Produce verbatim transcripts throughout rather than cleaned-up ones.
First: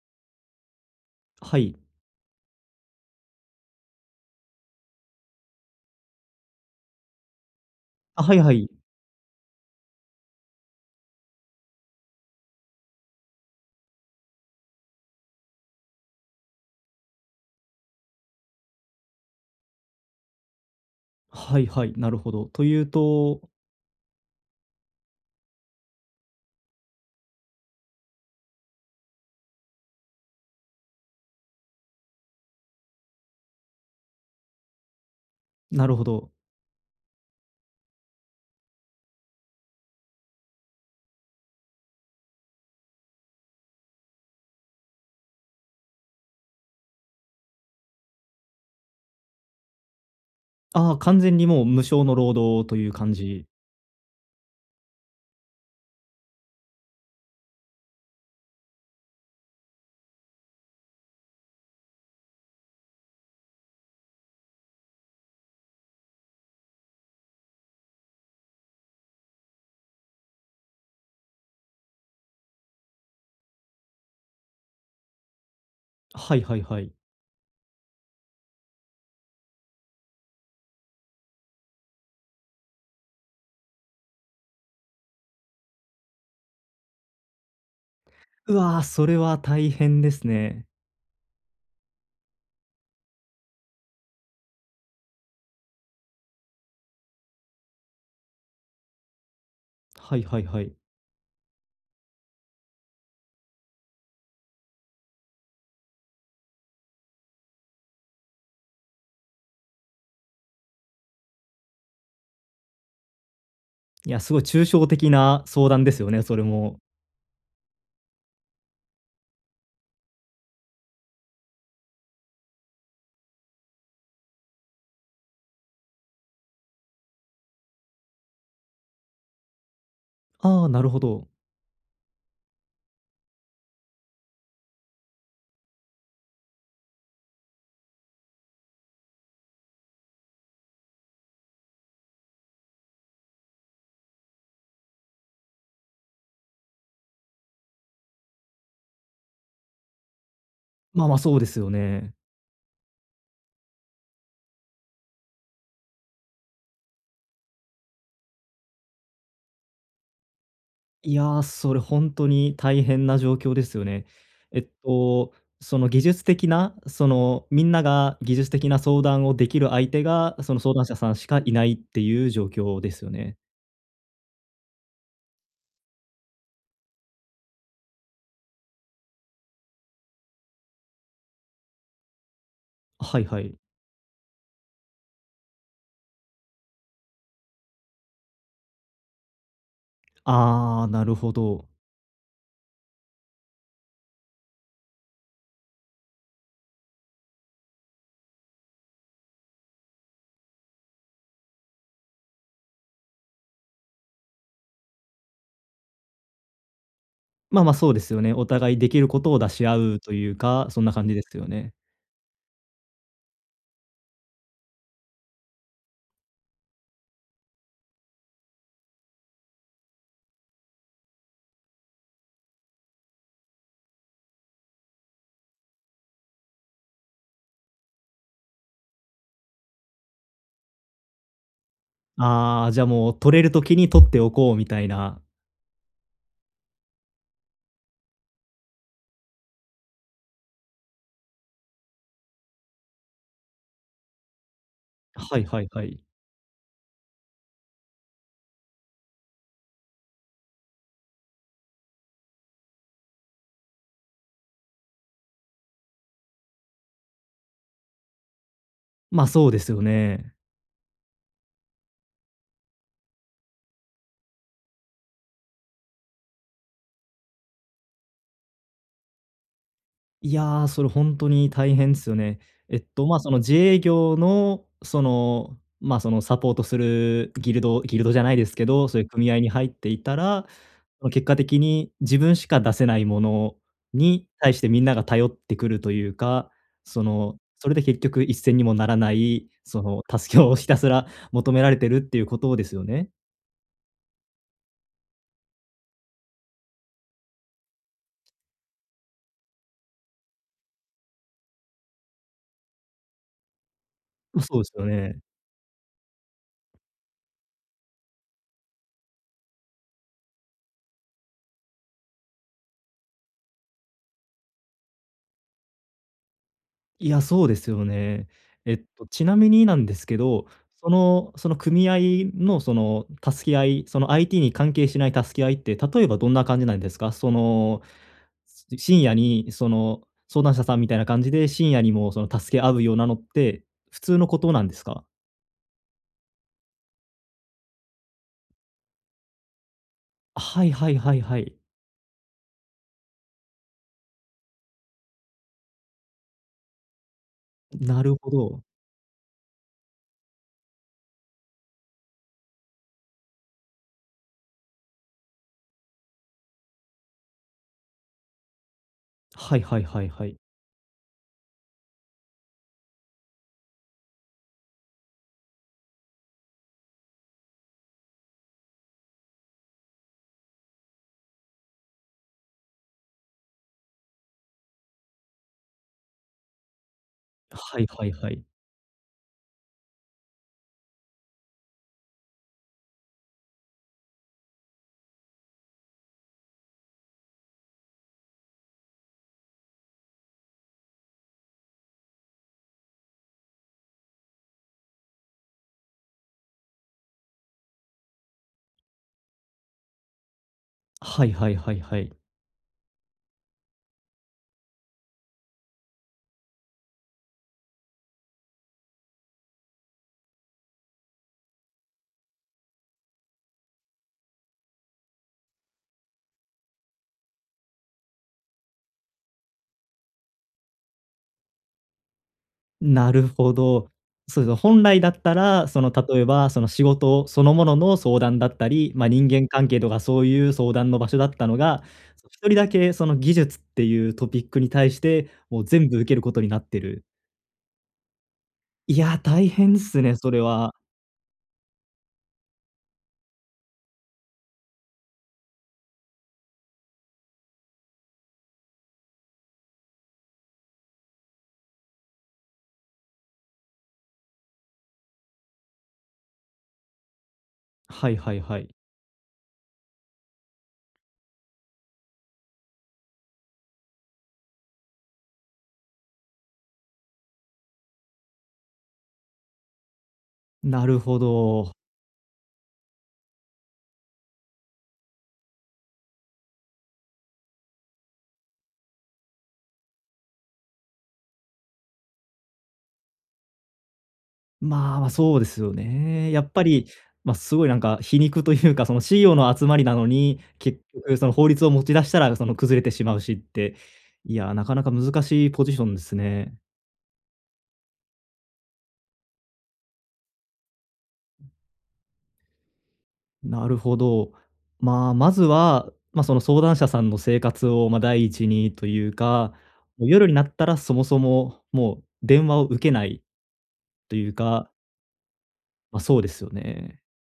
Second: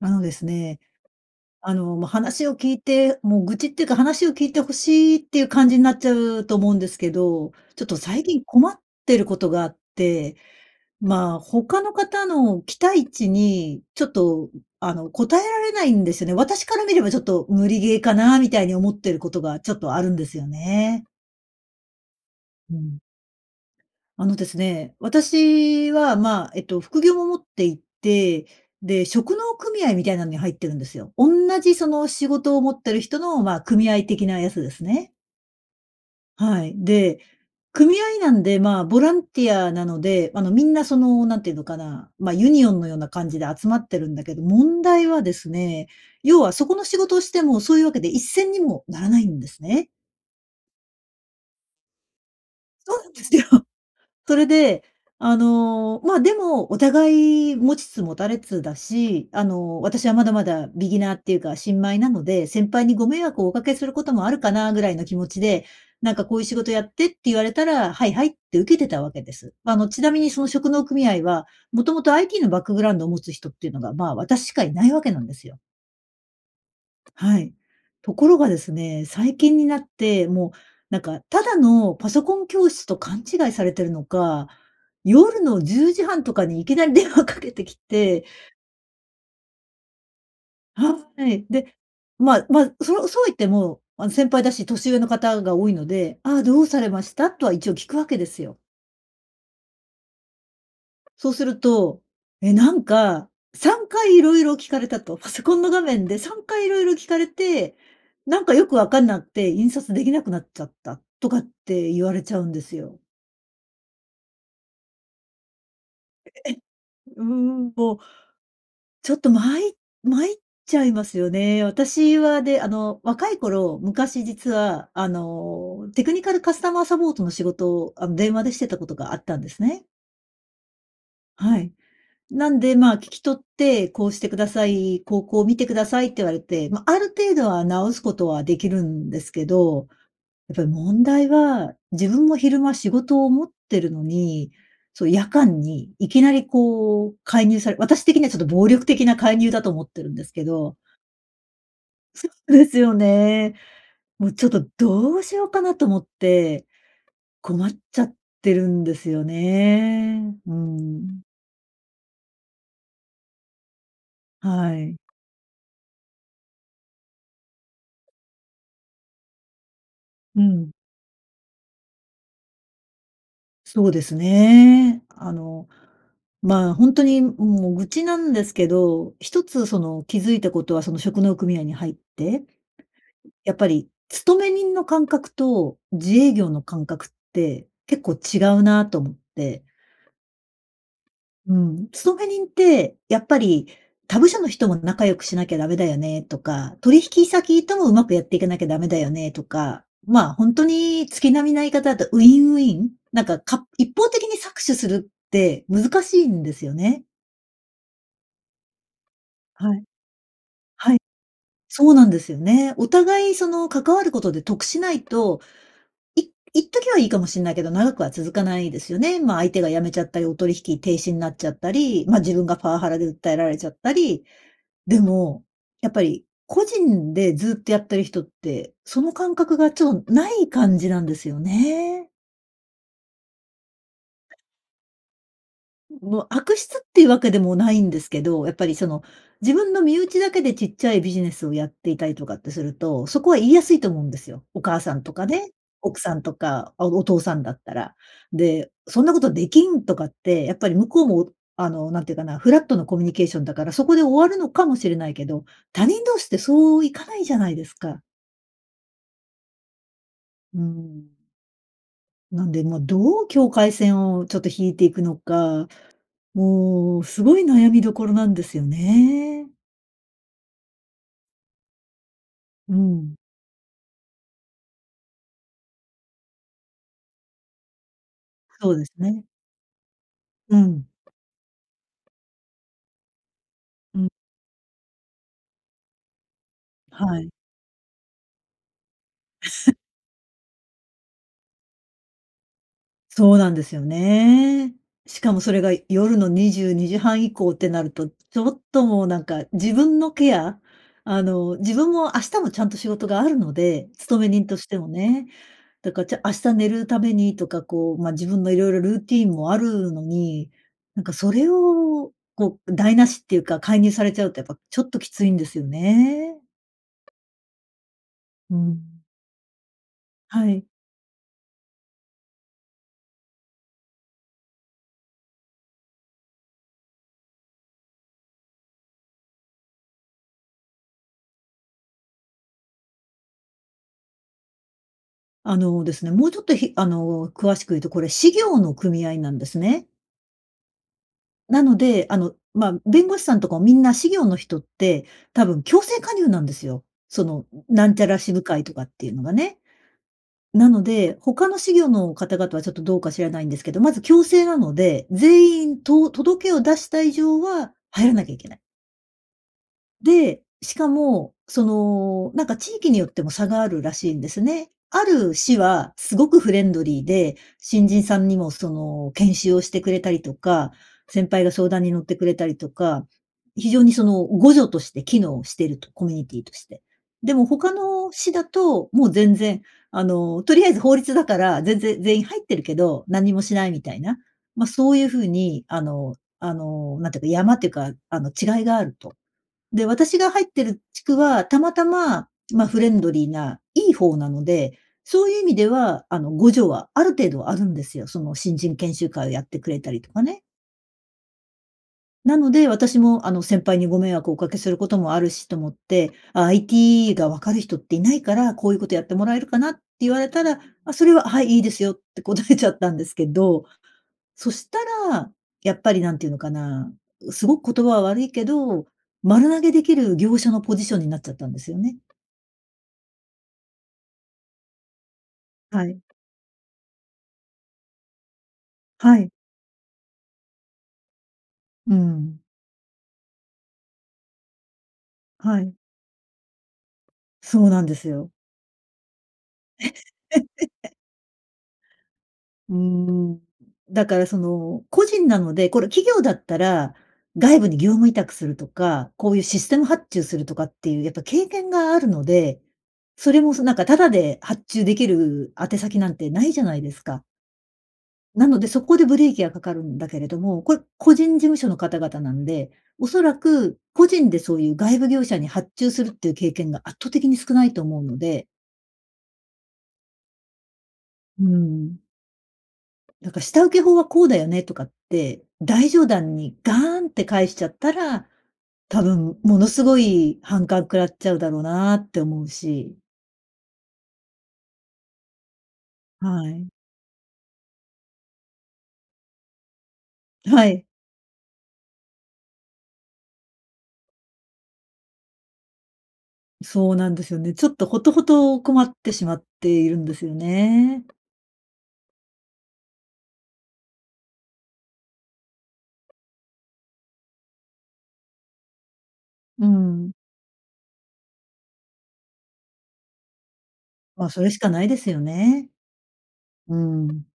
あのですね。はあい。の、ま、話を聞いてもう愚痴っていうか、話を聞いて欲しいっていう感じになっちゃうと思うんですけど、ちょっとあ、最はい近は困い。ってることがあって、まあ、他の方の期待値に、ちょっとあの、応えられないんですよね。私から見ればちょっと無理ゲーかなみたいに思ってることがちょっとあるんですよね。はいはい。なるほど。とういうん。と。あのですね。私は、ま、えっと副業も持っていて、で、職能組合みたいなのに入ってるんですよ。おんなじその仕事を持ってる人の、ま、組合的なやつですね。なるほど。はい。で、組合なんで、ま、ボランティアなので、あの、みんなその、何て言うのかな、ま、ユニオンのような感じで集まってるんだけど、問題はですね、要はそこの仕事をしてもそういうわけで一銭にもならないんですね。ああ、完全にもう無償の労働というそうな感んですよ。じそれで、あの、まあ、でもお互い持ちつ持たれつだし、あの、私はまだまだビギナーっていうか新米なので、先輩にご迷惑をお掛けすることもあるかなぐらいの気持ちで、なんかこういう仕事やってって言われたら、はい、はいって受けてたわけです。ま、あの、ちなみにその職能組合は、もともと IT のバックグラウンドを持つ人っていうのが、ま、私しかいないわけなんですよ。はいはいはい。はい。ところがですね。最近になって、もう、なんかただのパソコン教室と勘違いされてるのか、夜のじゅうじはんとかにいきなり電話かけてきて。うわ、それは大変ですね。はい。で、まま、そそうは言っても、あの、先輩だし年上の方が多いので、「ああ、どうされました？」とは一応聞くわけですよ。はいはいはい。そうすると、え、なんか、さんかい色々聞かれたと。「パソコンの画面でさんかい色々聞かれて、なんかよく分かんなって、印刷出来なくなっちゃった」とかって言われちゃうんですよ。いや、すごい抽象的な相談ですよね、ええそれえ。も。うん。もう、ちょっと、まいまいっちゃいますよね。私はね、あの、若い頃、昔実は、あの、テクニカルカスタマーサポートの仕事を、あの、電話でしてたことがあったんですね。ああ、なるほど。はい。なんで、まあ、聞き取って、「こうしてください。こうこう、見てください」って言われて、ま、ある程度は直すことはできるんですけど、やっぱり問題は、自分も昼間仕事を持ってるのに、そう、夜間に、いきなり、こう、介入され私的にはちょっと暴力的な介入だと思ってるんですけど。まあ、ま、そうですよね。そうですよね。もう、ちょっとどうしようかなと思って、困っちゃってるんですよね。ういん。や、それ本当に大変な状況ですよね。えっはい。と、その技術的な、その、みんなが技術的な相談をできる相手が、うその、ん。相談者さんしかいないっていう状況ですよね。そうですね。あのまあ、本当にもう愚痴なんですけど、一つその気づいたことは、その職能組合に入って、はいはい。やっぱり勤め人の感覚と、自営業の感覚って、結構違うなと思って。ああ、なるほうど。ん。勤め人って、やっぱり他部署の人も仲良くしなきゃダメだよねとか、取引先ともうまくやっていかなきゃダメだよね、とか、まあ本当に月並みな言い方だと、ウィンウィン、なんか、か一方的に搾取するって難しいんですよね。まあまあそうですよね。お互い出来る事を出しは合い。うというか、そんなはい。感じですよね。そうなんですよね。お互いその関わることで得しないと、いいっときはいいかもしんないけど、長くは続かないですよね。まあ相手が辞めちゃったり、お取引停止になっちゃったり、まあ自分がパワハラで訴えられちゃったり、でも、やっぱり個人でずっとやってる人って、その感覚がちょっとない感じなんですよね。ああ、じゃあもう取れる時に取っておこうみたいな。もう悪質っていうわけでもないんですけど、やっぱり、その自分の身内だけでちっちゃいビジネスをやっていたりとかってすると、そこは言いやすいと思うんですよ。お母さんとかはいね、はいは奥い。さんとか、あ、お父さんだったら。で、そんなことできんとかって、やっぱり、向こうも、あのなんていうかな、フラットのコミュニケーションだから、そこで終わるのかもしれないけど、他人同士ってそういかないじゃないですか。まあ、そうですよね。うーん。なんで、ま、どう境界線をちょっと引いていくのか、もうすごい悩みどころなんですよね。いや、それほんとに大変すよね。うえっと、ん。まあ、その自営業の、その、ま、その、サポートするギルドギルドじゃないですけそうでど、すそういうね。組合に入っていたら、うん。結果的に自分しか出せないものうん。に対してみんなが頼ってくるというか、そはい。の、それで結局一銭にもならない、その、助けをひたすら求められてるっていうことですよね。そうなんですよね。しかもそれが夜のにじゅうにじはん以降ってなると、ちょっともうなんか、自分のケアあの、自分も明日もちゃんと仕事があるので、勤めう、人とそうしすてよもね。ね。だから、ちゃ明日寝るためにとか、こう、ま、自分の色々ルーティンもあるのに、なんかそれを、こう台無しっていうか、介入されちゃうとやっぱちょっときついんですよね。いや、そうですよね。うえっん。と、ちなみになんですけど、はい。そのその組合の、その、助け合い、その IT に関係しない助け合いって、例えばどんな感じなんですか？その、深夜にその、相談者さんみたいな感じで、深夜にもその、助け合うようなのって、普通のことなんですか？あのですね。もうちょっと、ひあの、詳しく言うとこれ士業の組合なんですね。はいはいはいはい。なので、あの、まあ、弁護士さんとかもみんな士業の人って、多分強制加入なんですよ。そのなんちなゃるらほ支部ど。会とかっていうのがね。なので、他の士業の方々はちょっとどうか知らないんですけど、まず強制なので、全員と届けを出した以上は入らなきゃいけない。はいはいはいはい。で、しかも、その、なんか地域によっても差があるらしいんですね。ある市は、すごくフレンドリーで、新人さんにもその、研修をしてくれたりとか、先輩が相談に乗ってくれたりとか、非常にその互助として機能してると、コミュニティとして。でも他はいはのいは市い。だと、もう全然あの、とりあえず法律だから、全然、全員入ってるけど、何もしないみたいな、ま、そういう風にあのあの、なんていうか、やまっていうか、あの違いがあると。で、私が入ってる地区はたまたま、ま、フレンドリーないい方なので、そういう意味ではあの、互助はある程度あるんですよ。その新人研修会をやってくれたりとかね。はいはいはいはい。なので、私も、あの、先輩にご迷惑をおかけすることもあるしと思って、IT がわかる人っていないから、「こういうことやってもらえるかな」って言われたら、あ、それは、「はい、いいですよ」って答えちゃったんですけど、そしたら、やっぱり何ていうのかな、うすごく言葉は悪いけど、丸投げできる業者のポジションになっちゃったんですよね。なるほど。そうですね。本来だったら、そはの、い。例えば、その、仕事そのものの相談だったり、まあ、は人い。間関係とかそういう相談の場所だったのが、うーその、ひん。とりだけ、その技術っていうトピックに対して、はもうい。全部受ける事になってる。そうなんですよ。いや、大変でえ。すね、それは。うーん。だから、その、個人なので、これ、企業だったら、外部に業務委託するとか、こういうシステム発注するとかっていうやっぱ経験があるので、それも、そなんかタダで発注できる宛先なんてないじゃないですか。はいはいなはので、い。そこでブレーキがかかるんだけれども、これ個人事務所の方々なんで、おそらく個人でそういう外部業者に発注するっていう経験が圧倒的に少ないと思うので。なるほうーど。ん。なんか下請け法は、こうだよねとかって、大上段にガーンって返しちゃったら、多分ものすごい反感食らっちゃうだろうなって思うし。まあ、ま、そうですよね。やはっぱい。り、ま、すごいなんか皮肉というか、その、CEO の集まりなのに、は結い。局、その、法律を持ち出したら、その、崩れてしまうしって、いや、なかなか難しいポジションですね。そうなんですよね。ちょっと、ほとほと困ってしまっているんですよね。なるほど。まあ、まずは、ま、その、相談者さんの生活を、ま、第一にというか、うーもうん。夜になったらそもそも、もう電話を受けないとまいあ、うそれしかかないですよね。ま、そうですようね。ーん。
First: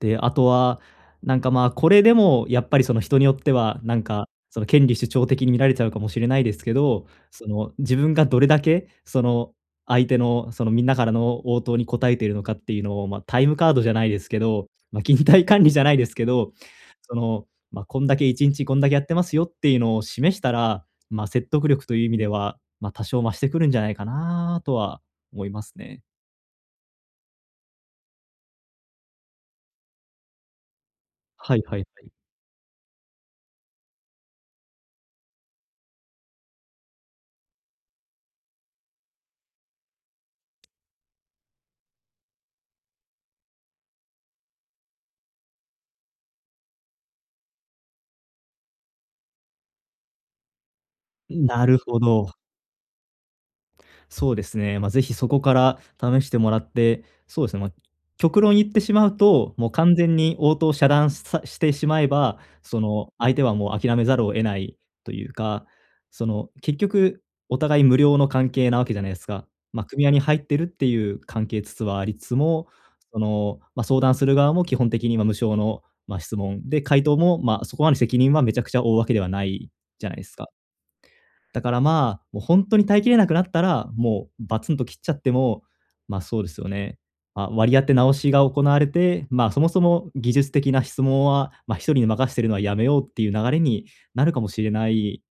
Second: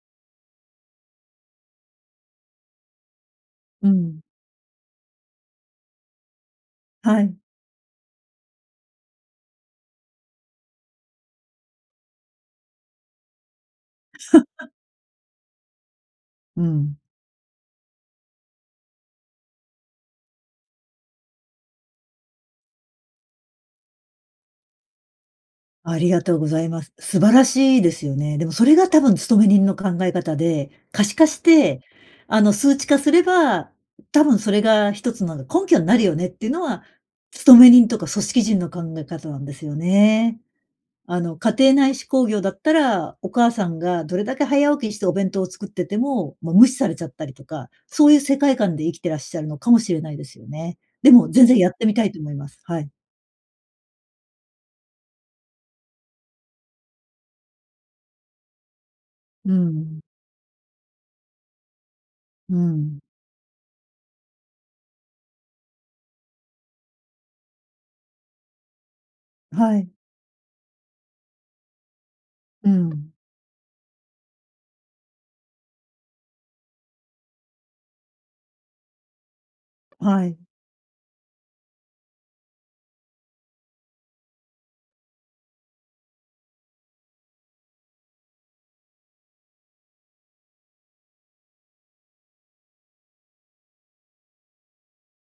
で、あとは、なんか、まあ、これでもやっぱり、その、人によってはうなんん。か、その、権利主張的に見られちゃうかもしれないですけど、はい。その、自分がどれだけ、その、相手の、その、みんなからの応答に答えているのかっていうのを、ま、タイムカードじゃないですけど、ま、勤怠管理じゃないですけど、うーん。その、ま、こんだけいちんちこんだけやってますよっていうのを示したら、まあ、説得力という意味では、ま、多少増してくるんじゃないかなとは思いますあね。りがとうございます。素晴らしいですよね。でも、それが多分勤め人の考え方で、可視化しはいはいて、はい。あの、数値化すれば、多分それがひとつの根拠になるよねっていうのは、勤め人とか組織人の考え方なんですよね。あの、家庭内手工業だったら、お母さんがどれだけ早起きしてお弁当を作ってても、もう無視されちゃったりとか、そういう世界観で生きてらっしゃるのかもしれないですよね。でもう全ん、然なやっるてみほたいと思いど。ます。はい。そうですね。まあ、是非、そこから試してもらって。そうですね、まあ、極論言ってしまううと、もう、完ん。全に応答を遮断し、さしてしまえば、うそん。の、相手はもう、諦めざるを得ないというか。その、結局お互い、無料の関係なわけじゃないですか。はま、い。組合に入ってるっていう関係つつ、は、ありつつも、うん。その、まあ、相談する側も、基本的には無償の、まあ、質問、で、回答も、まあ、そこまで責任は、めちゃくちゃ負うわけではないじゃないはすい。か。だからまあ、もう、本当に耐えきれなくなったら、もう、バツンと切っちゃっても、まあ、そうですよね、まあ、割り当て直しが行われて、まあ、そもそも、技術的な質問は、ま、ひとりに任してるのは、やめようっていう流れに、なるかもしれない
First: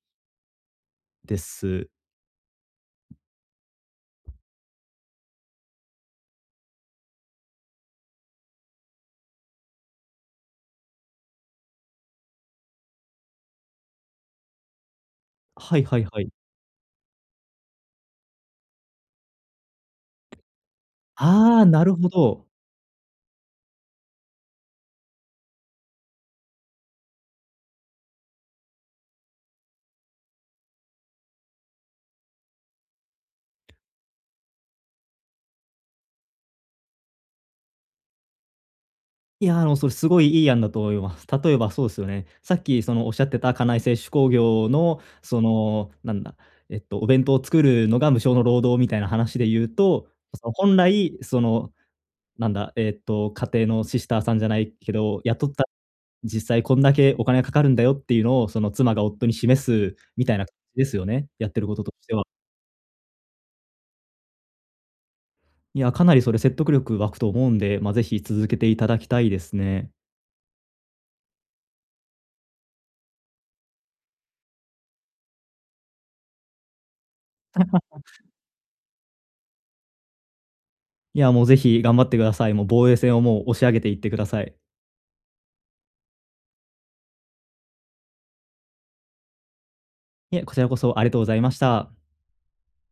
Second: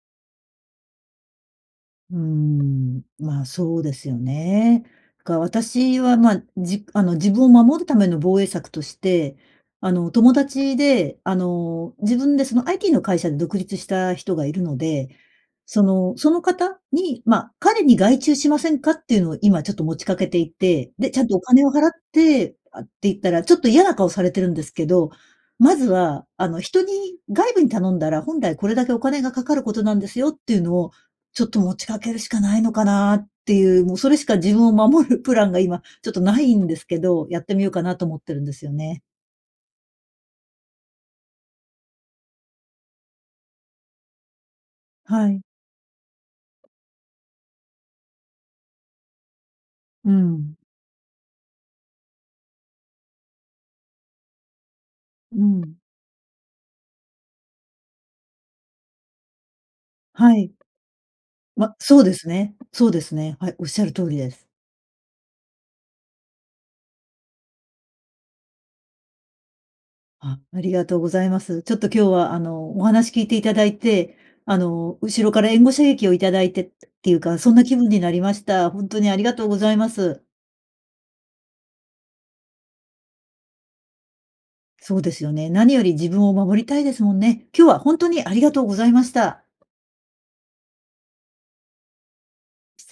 です。うん。まあ、そうですよね。か私は、ま、じあの、自分を守るための防衛策として、あの、友達で、あの、自分でその、IT の会社で独立した人がいるので、はそいはいのはい。その方に、ま、彼に、外注しませんかっていうのを、今ちょっと持ちかけていて。で、ちゃんとおあ金あ、をな払っるほど。て、「あ」って言ったら、ちょっと嫌な顔されてるんですけど。まずは、あの、人に、外部に頼んだら、本来これだけお金がかかることなんですよっていうのを、ちょっと持ちかけるしかないのかなっていう、もうそれしか自分を守るプランが、今ちょっとないんですけど。やってみようかなと思ってるんですよね。いや、あの、それ、すごいいい案だと思います。例えば、そうっすよね。さっきその仰ってた、家内製手工業の、はそい。のなんだ、えっと、お弁当を作るのが、無償の労働みたいな話で言うと、うその、ん。本来その、なんだえっと、家庭のシスターさんじゃないけど、う雇った、ん。実際こんだけお金がかかるんだよ、っていうのを、その、妻が夫に示す、みたはいな感い。じですよね。やってるま、こととそうしでては。すね。そうですね。はい。仰る通りです。いや、かなりそれ、説得力湧くと思うんで。まあ、是非、続けて頂きたいですね。あ、ありがとうございます。ちょっと今日は、あの、お話聞いていただいて、あの、後ろから、援護射撃をいただいてっていうか、そんな気分になり ました。本当にありがとうございます。いやもう、是非、頑張ってください。もう、防衛線を、もう、押し上げていってください。そうですよね。何より、自分を守りたいですもんね。今日は本当に、ありがとうございました。いえ、こちらこそ、ありがとうございました。